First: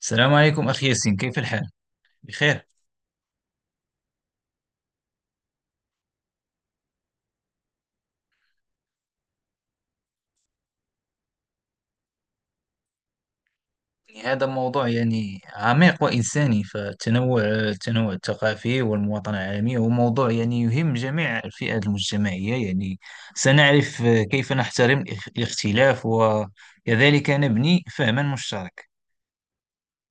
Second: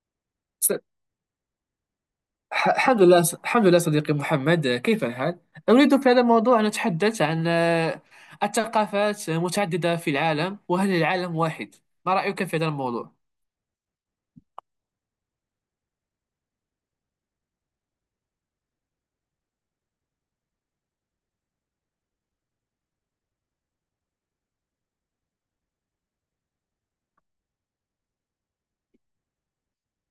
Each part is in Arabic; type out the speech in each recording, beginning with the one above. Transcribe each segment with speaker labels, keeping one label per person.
Speaker 1: السلام عليكم
Speaker 2: س-
Speaker 1: أخي ياسين، كيف الحال؟ بخير.
Speaker 2: الحمد لله. الحمد لله صديقي محمد، كيف الحال؟ أريد في هذا الموضوع أن أتحدث عن الثقافات متعددة في العالم، وهل العالم واحد؟ ما رأيك في هذا الموضوع؟
Speaker 1: يعني هذا موضوع يعني عميق وإنساني، فالتنوع الثقافي والمواطنة العالمية هو موضوع يعني يهم جميع الفئات المجتمعية، يعني سنعرف كيف نحترم الاختلاف، وكذلك نبني فهما مشترك.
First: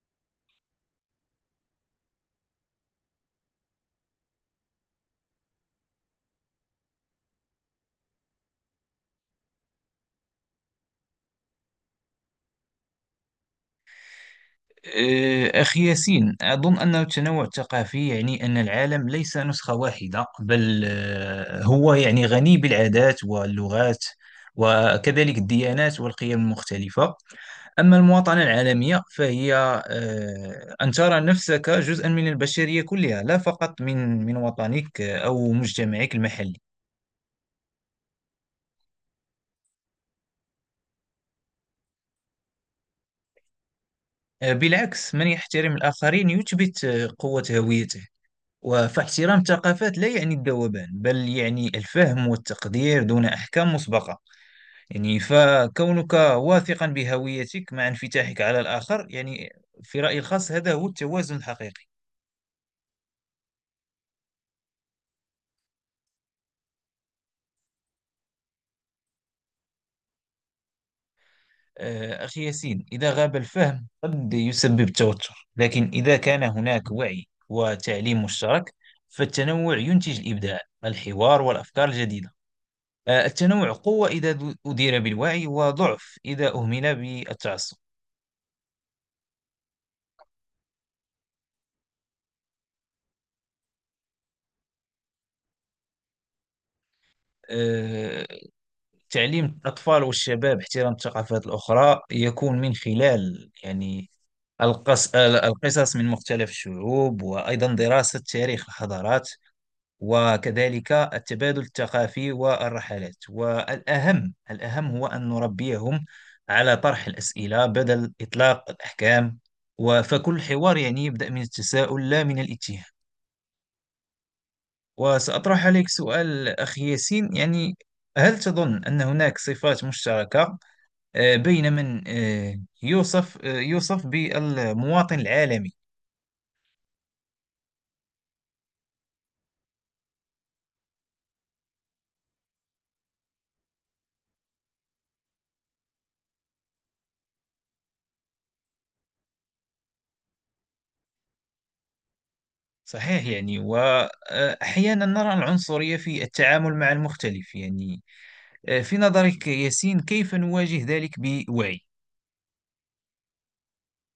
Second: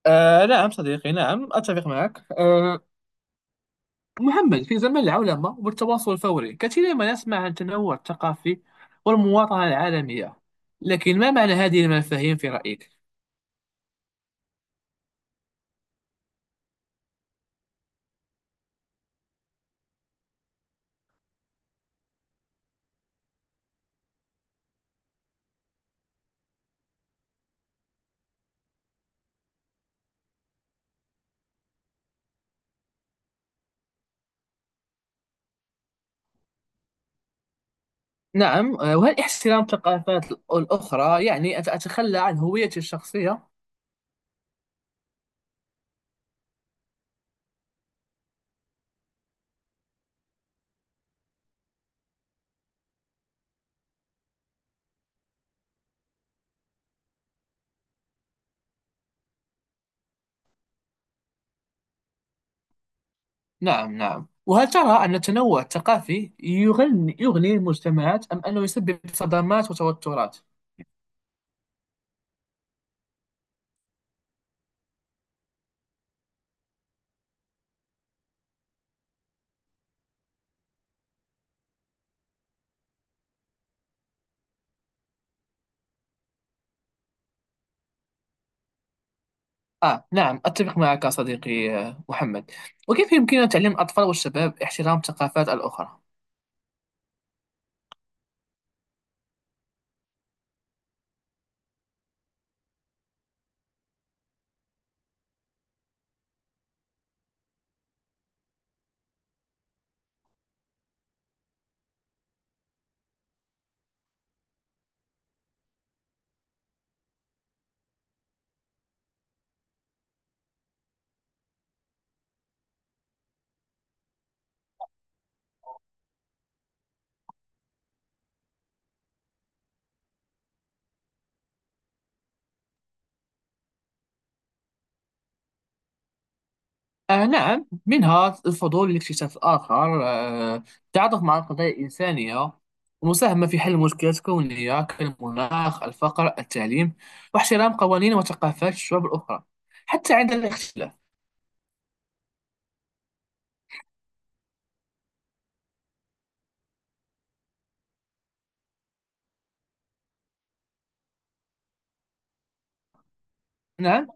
Speaker 2: آه، نعم صديقي، نعم أتفق معك. محمد، في زمن العولمة والتواصل الفوري كثيرا ما نسمع عن التنوع الثقافي والمواطنة العالمية، لكن ما معنى هذه المفاهيم في رأيك؟
Speaker 1: أخي ياسين، أظن أن التنوع الثقافي يعني أن العالم ليس نسخة واحدة، بل هو يعني غني بالعادات واللغات، وكذلك الديانات والقيم المختلفة. أما المواطنة العالمية فهي أن ترى نفسك جزءا من البشرية كلها، لا فقط من وطنك أو مجتمعك المحلي.
Speaker 2: نعم. وهل احترام الثقافات الأخرى يعني أن أتخلى عن هويتي الشخصية؟
Speaker 1: بالعكس، من يحترم الآخرين يثبت قوة هويته، وفاحترام الثقافات لا يعني الذوبان، بل يعني الفهم والتقدير دون أحكام مسبقة. يعني فكونك واثقا بهويتك مع انفتاحك على الآخر، يعني في رأيي الخاص هذا هو التوازن الحقيقي.
Speaker 2: نعم نعم، وهل ترى أن التنوع الثقافي يغني المجتمعات، أم أنه يسبب صدمات وتوترات؟
Speaker 1: أخي ياسين، إذا غاب الفهم قد يسبب توتر، لكن إذا كان هناك وعي وتعليم مشترك فالتنوع ينتج الإبداع، الحوار، والأفكار الجديدة. التنوع قوة إذا أدير بالوعي، وضعف إذا أهمل بالتعصب.
Speaker 2: آه، نعم أتفق معك صديقي محمد. وكيف يمكننا تعليم الأطفال والشباب احترام الثقافات الأخرى؟
Speaker 1: آه، تعليم الأطفال والشباب احترام الثقافات الأخرى يكون من خلال يعني القصص من مختلف الشعوب، وأيضا دراسة تاريخ الحضارات، وكذلك التبادل الثقافي والرحلات. والأهم هو أن نربيهم على طرح الأسئلة بدل إطلاق الأحكام، فكل حوار يعني يبدأ من التساؤل لا من الاتهام. وسأطرح عليك سؤال أخي ياسين، يعني هل تظن أن هناك صفات مشتركة بين من يوصف بالمواطن العالمي؟
Speaker 2: آه، نعم، منها الفضول لاكتشاف الآخر، آه، التعاطف مع القضايا الإنسانية، المساهمة في حل مشكلات كونية كالمناخ، الفقر، التعليم، واحترام قوانين وثقافات الشعوب الأخرى حتى عند الاختلاف.
Speaker 1: صحيح، يعني وأحيانا نرى العنصرية في التعامل مع المختلف، يعني في نظرك يا ياسين، كيف نواجه ذلك بوعي؟
Speaker 2: نعم.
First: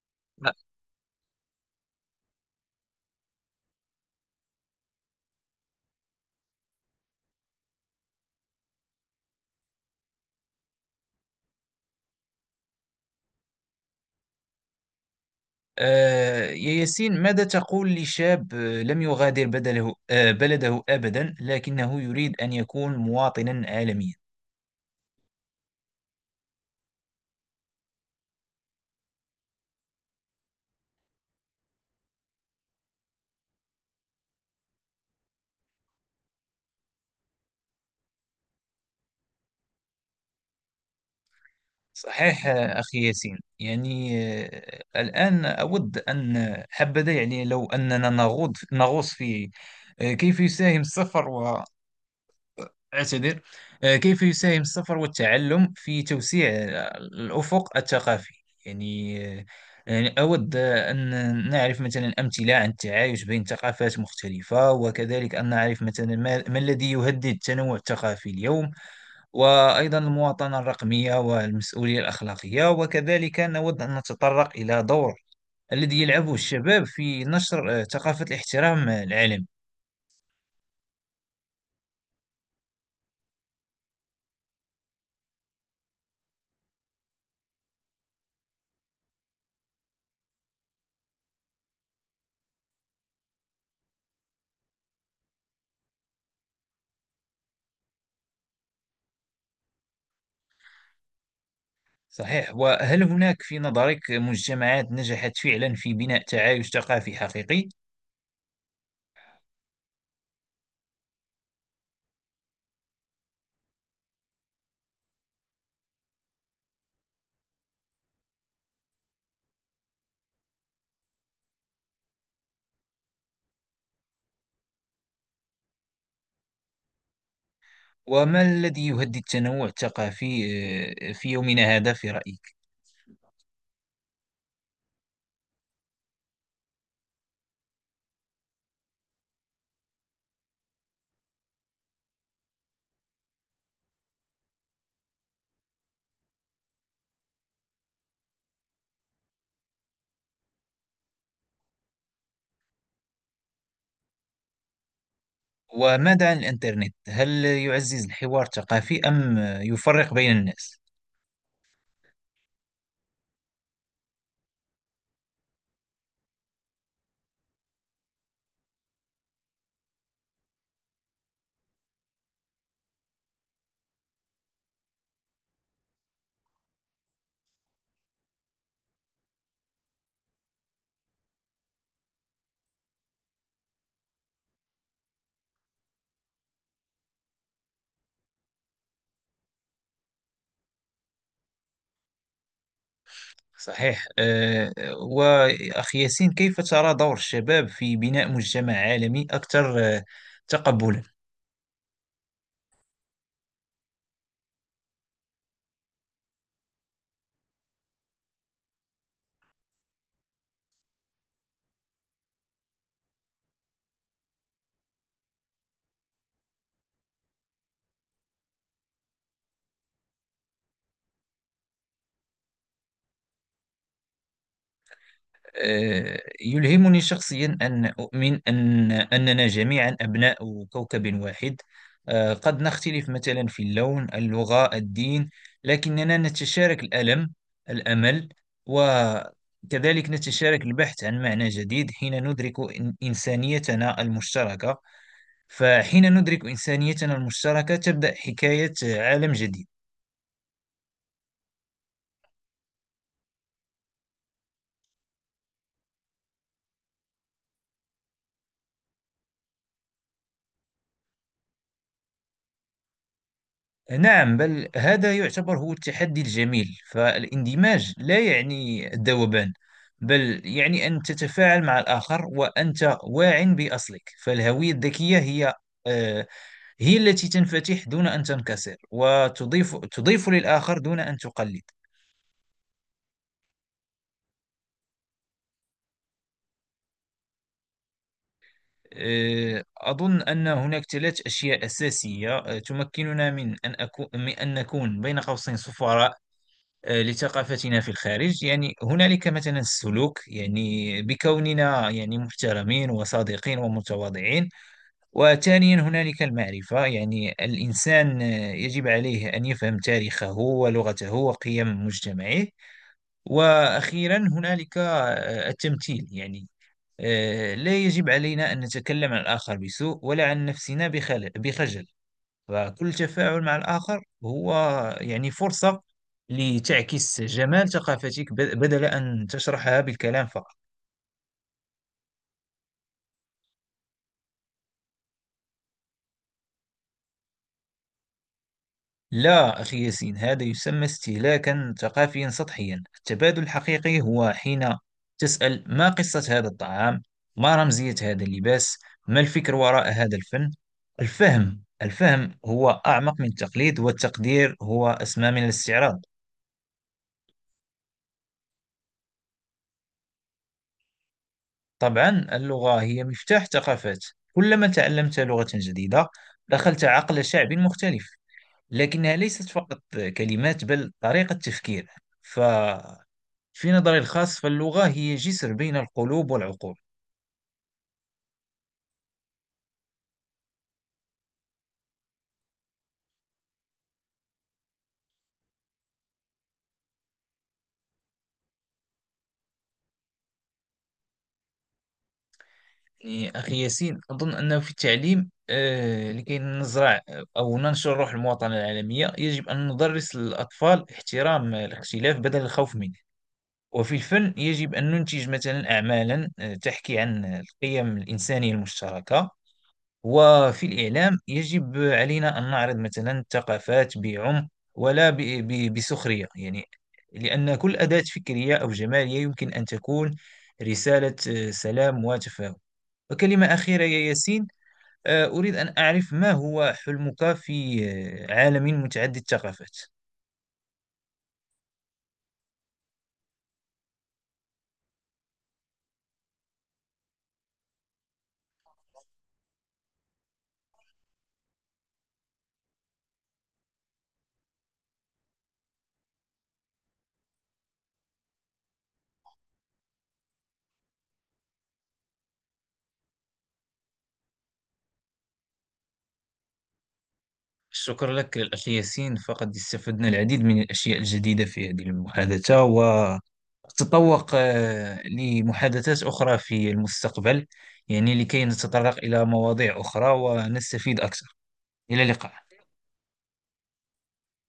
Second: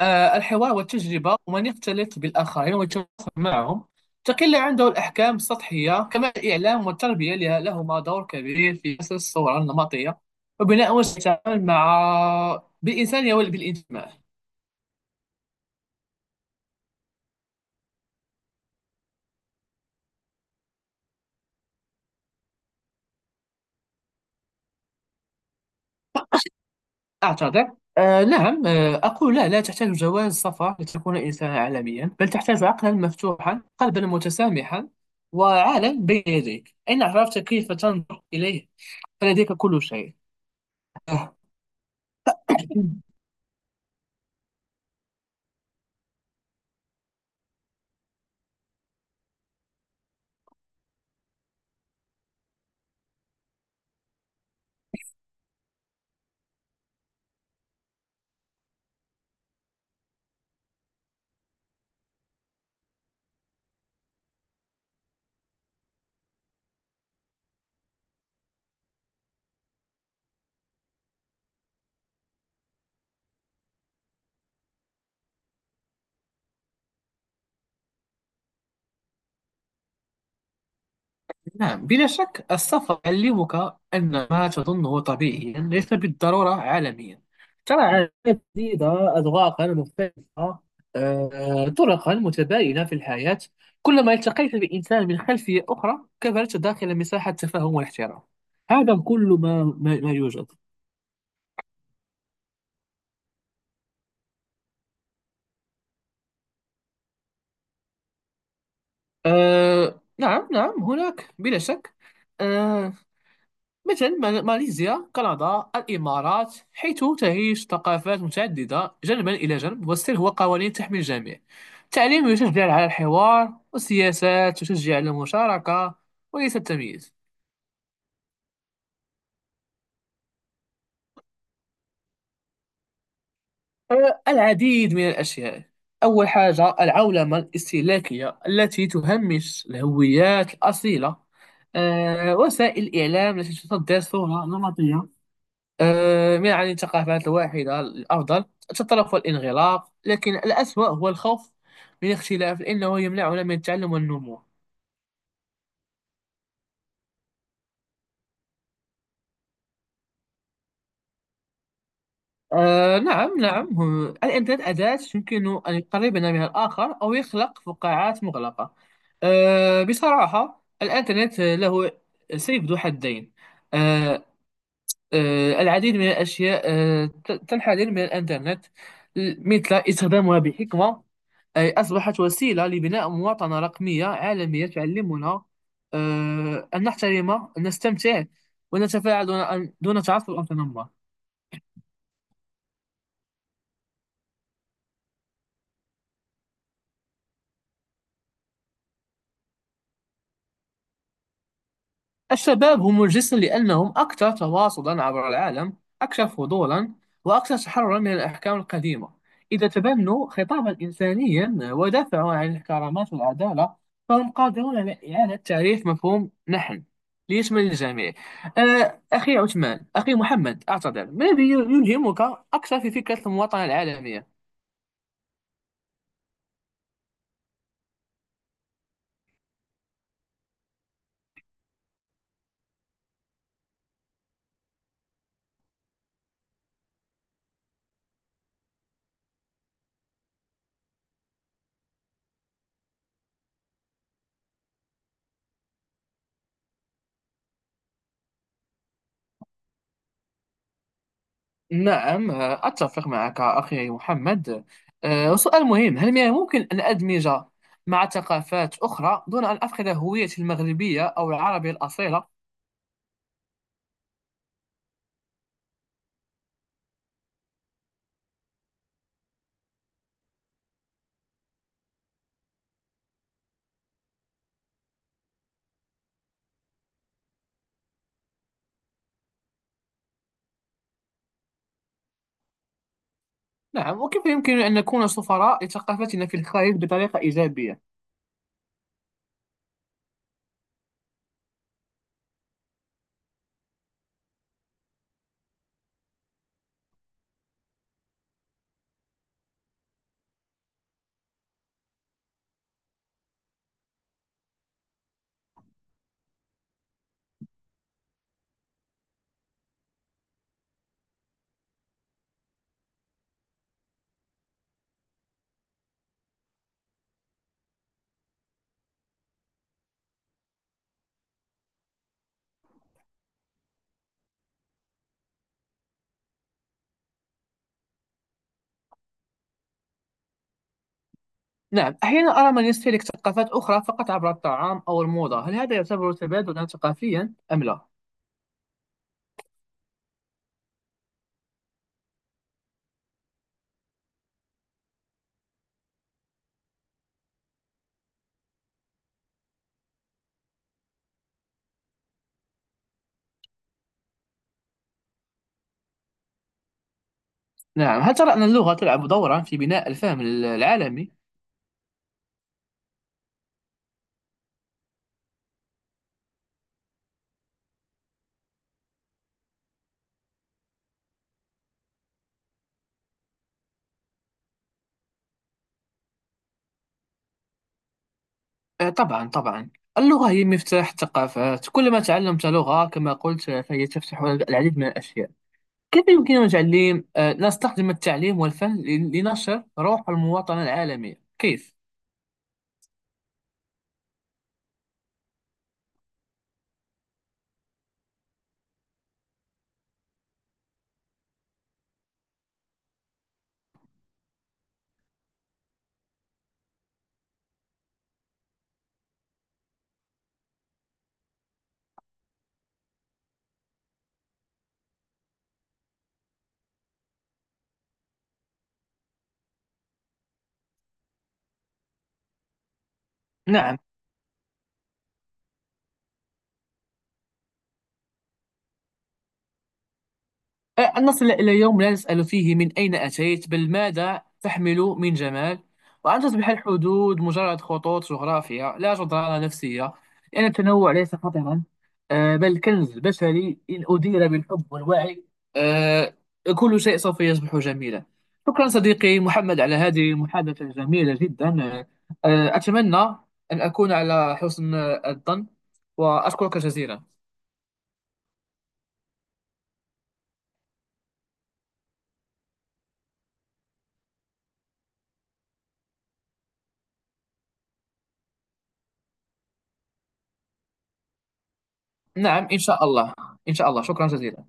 Speaker 2: الحوار والتجربة، ومن يختلط بالآخرين ويتواصل معهم تقل عنده الأحكام السطحية. كما الإعلام والتربية لهما دور كبير في كسر الصورة النمطية وبناء وسائل التعامل مع بالإنسانية وبالانتماء.
Speaker 1: يا ياسين، ماذا تقول لشاب لم يغادر بدله آه، بلده أبدا، لكنه يريد أن يكون مواطنا عالميا؟
Speaker 2: أعتذر. آه، نعم، آه، أقول لا، لا تحتاج جواز سفر لتكون إنسانا عالميا، بل تحتاج عقلا مفتوحا، قلبا متسامحا، وعالم بين يديك. إن عرفت كيف تنظر إليه فلديك كل شيء.
Speaker 1: صحيح أخي ياسين، يعني الآن أود أن، حبذا يعني لو أننا نغوص في آه، كيف يساهم السفر أعتذر كيف يساهم السفر والتعلم في توسيع الأفق الثقافي. يعني يعني أود أن نعرف مثلا أمثلة عن التعايش بين ثقافات مختلفة، وكذلك أن نعرف مثلا ما الذي يهدد التنوع الثقافي اليوم، وأيضا المواطنة الرقمية والمسؤولية الأخلاقية. وكذلك نود أن نتطرق إلى دور الذي يلعبه الشباب في نشر ثقافة الاحترام العالمي.
Speaker 2: نعم، بلا شك السفر يعلمك أن ما تظنه طبيعيا ليس بالضرورة عالميا. ترى عادات جديدة، أذواقا مختلفة، طرقا متباينة في الحياة. كلما التقيت بإنسان من خلفية أخرى كبرت داخل مساحة تفاهم واحترام. هذا كل ما يوجد.
Speaker 1: صحيح، وهل هناك في نظرك مجتمعات نجحت فعلا في بناء تعايش ثقافي حقيقي؟
Speaker 2: آه، نعم نعم، هناك بلا شك. آه، مثل ماليزيا، كندا، الإمارات، حيث تعيش ثقافات متعددة جانبا إلى جانب، والسر هو قوانين تحمي الجميع. التعليم يشجع على الحوار، والسياسات تشجع على المشاركة وليس التمييز.
Speaker 1: وما الذي يهدد التنوع الثقافي في يومنا هذا في رأيك؟
Speaker 2: أه، العديد من الأشياء. أول حاجة العولمة الاستهلاكية التي تهمش الهويات الأصيلة، أه، وسائل الإعلام التي تصدر صورة نمطية آه، من عن الثقافات الواحدة الأفضل تتطلب الانغلاق، لكن الأسوأ هو الخوف من الاختلاف، لأنه يمنعنا من التعلم والنمو.
Speaker 1: وماذا عن الإنترنت، هل يعزز الحوار الثقافي أم يفرق بين الناس؟
Speaker 2: آه، نعم نعم، الإنترنت أداة يمكن أن يقربنا من الآخر أو يخلق فقاعات مغلقة. آه، بصراحة الإنترنت له سيف ذو حدين. آه العديد من الأشياء تنحدر من الإنترنت، مثل استخدامها بحكمة، أي أصبحت وسيلة لبناء مواطنة رقمية عالمية تعلمنا، آه، أن نحترم، أن نستمتع، ونتفاعل دون تعصب أو تنمر.
Speaker 1: صحيح وأخي ياسين، كيف ترى دور الشباب في بناء مجتمع عالمي أكثر تقبلا؟
Speaker 2: الشباب هم الجسم، لأنهم أكثر تواصلا عبر العالم، أكثر فضولا، وأكثر تحررا من الأحكام القديمة. إذا تبنوا خطابا إنسانيا ودافعوا عن الكرامات والعدالة، فهم قادرون على إعادة تعريف مفهوم نحن ليشمل الجميع. آه، أخي عثمان، أخي محمد، أعتذر، ما الذي يلهمك أكثر في فكرة المواطنة العالمية؟
Speaker 1: يلهمني شخصيا أن أؤمن أننا جميعا أبناء كوكب واحد. قد نختلف مثلا في اللون، اللغة، الدين، لكننا نتشارك الألم، الأمل، وكذلك نتشارك البحث عن معنى جديد حين ندرك إنسانيتنا المشتركة. فحين ندرك إنسانيتنا المشتركة تبدأ حكاية عالم جديد.
Speaker 2: نعم أتفق معك أخي محمد. أه، سؤال مهم، هل من الممكن أن أدمج مع ثقافات أخرى دون أن أفقد هويتي المغربية أو العربية الأصيلة؟
Speaker 1: نعم، بل هذا يعتبر هو التحدي الجميل، فالاندماج لا يعني الذوبان، بل يعني أن تتفاعل مع الآخر وأنت واع بأصلك. فالهوية الذكية هي آه، هي التي تنفتح دون أن تنكسر، وتضيف للآخر دون أن تقلد.
Speaker 2: نعم، وكيف يمكن أن نكون سفراء لثقافتنا في الخارج بطريقة إيجابية؟
Speaker 1: أظن أن هناك ثلاث أشياء أساسية تمكننا من أن أكون من أن نكون بين قوسين سفراء لثقافتنا في الخارج. يعني هنالك مثلا السلوك، يعني بكوننا يعني محترمين وصادقين ومتواضعين. وثانيا هنالك المعرفة، يعني الإنسان يجب عليه أن يفهم تاريخه ولغته وقيم مجتمعه. وأخيرا هنالك التمثيل، يعني لا يجب علينا أن نتكلم عن الآخر بسوء، ولا عن نفسنا بخجل. فكل تفاعل مع الآخر هو يعني فرصة لتعكس جمال ثقافتك، بدل أن تشرحها بالكلام فقط.
Speaker 2: نعم، أحيانا أرى من يستهلك ثقافات أخرى فقط عبر الطعام أو الموضة، هل هذا يعتبر تبادلا ثقافيا أم لا؟
Speaker 1: لا أخي ياسين، هذا يسمى استهلاكا ثقافيا سطحيا. التبادل الحقيقي هو حين تسأل: ما قصة هذا الطعام؟ ما رمزية هذا اللباس؟ ما الفكر وراء هذا الفن؟ الفهم هو أعمق من التقليد، والتقدير هو أسمى من الاستعراض.
Speaker 2: نعم، هل ترى أن اللغة تلعب دورا في بناء الفهم العالمي؟
Speaker 1: طبعا، اللغة هي مفتاح ثقافات. كلما تعلمت لغة جديدة دخلت عقل شعب مختلف، لكنها ليست فقط كلمات، بل طريقة تفكير. ففي نظري الخاص، فاللغة هي جسر بين القلوب والعقول.
Speaker 2: آه، طبعا طبعا، اللغة هي مفتاح الثقافات، كلما تعلمت لغة كما قلت، فهي تفتح العديد من الأشياء. كيف يمكننا تعليم آه، نستخدم التعليم والفن لنشر روح المواطنة العالمية، كيف؟
Speaker 1: يعني أخي ياسين، أظن أنه في التعليم لكي نزرع أو ننشر روح المواطنة العالمية يجب أن ندرس الأطفال احترام الاختلاف بدل الخوف منه. وفي الفن، يجب أن ننتج مثلا أعمالا تحكي عن القيم الإنسانية المشتركة. وفي الإعلام، يجب علينا أن نعرض مثلا الثقافات بعمق، ولا بسخرية، يعني لأن كل أداة فكرية أو جمالية يمكن أن تكون رسالة سلام وتفاهم. وكلمة
Speaker 2: نعم،
Speaker 1: أخيرة يا ياسين، أريد أن أعرف ما هو حلمك في عالم متعدد الثقافات.
Speaker 2: أن نصل إلى يوم لا نسأل فيه من أين أتيت، بل ماذا تحمل من جمال، وأن تصبح الحدود مجرد خطوط جغرافية لا جدران نفسية، لأن التنوع ليس خطرا، آه، بل كنز بشري إن أدير بالحب والوعي. آه، كل شيء سوف يصبح جميلا. شكرا صديقي محمد على هذه المحادثة الجميلة جدا. أتمنى أن أكون على حسن الظن، وأشكرك جزيلا.
Speaker 1: شكرا لك الأخ ياسين، فقد استفدنا العديد من الأشياء الجديدة في هذه المحادثة، وتطوق لمحادثات أخرى في المستقبل، يعني لكي نتطرق إلى مواضيع أخرى ونستفيد أكثر. إلى اللقاء.
Speaker 2: نعم إن شاء الله، إن شاء الله، شكرا جزيلا.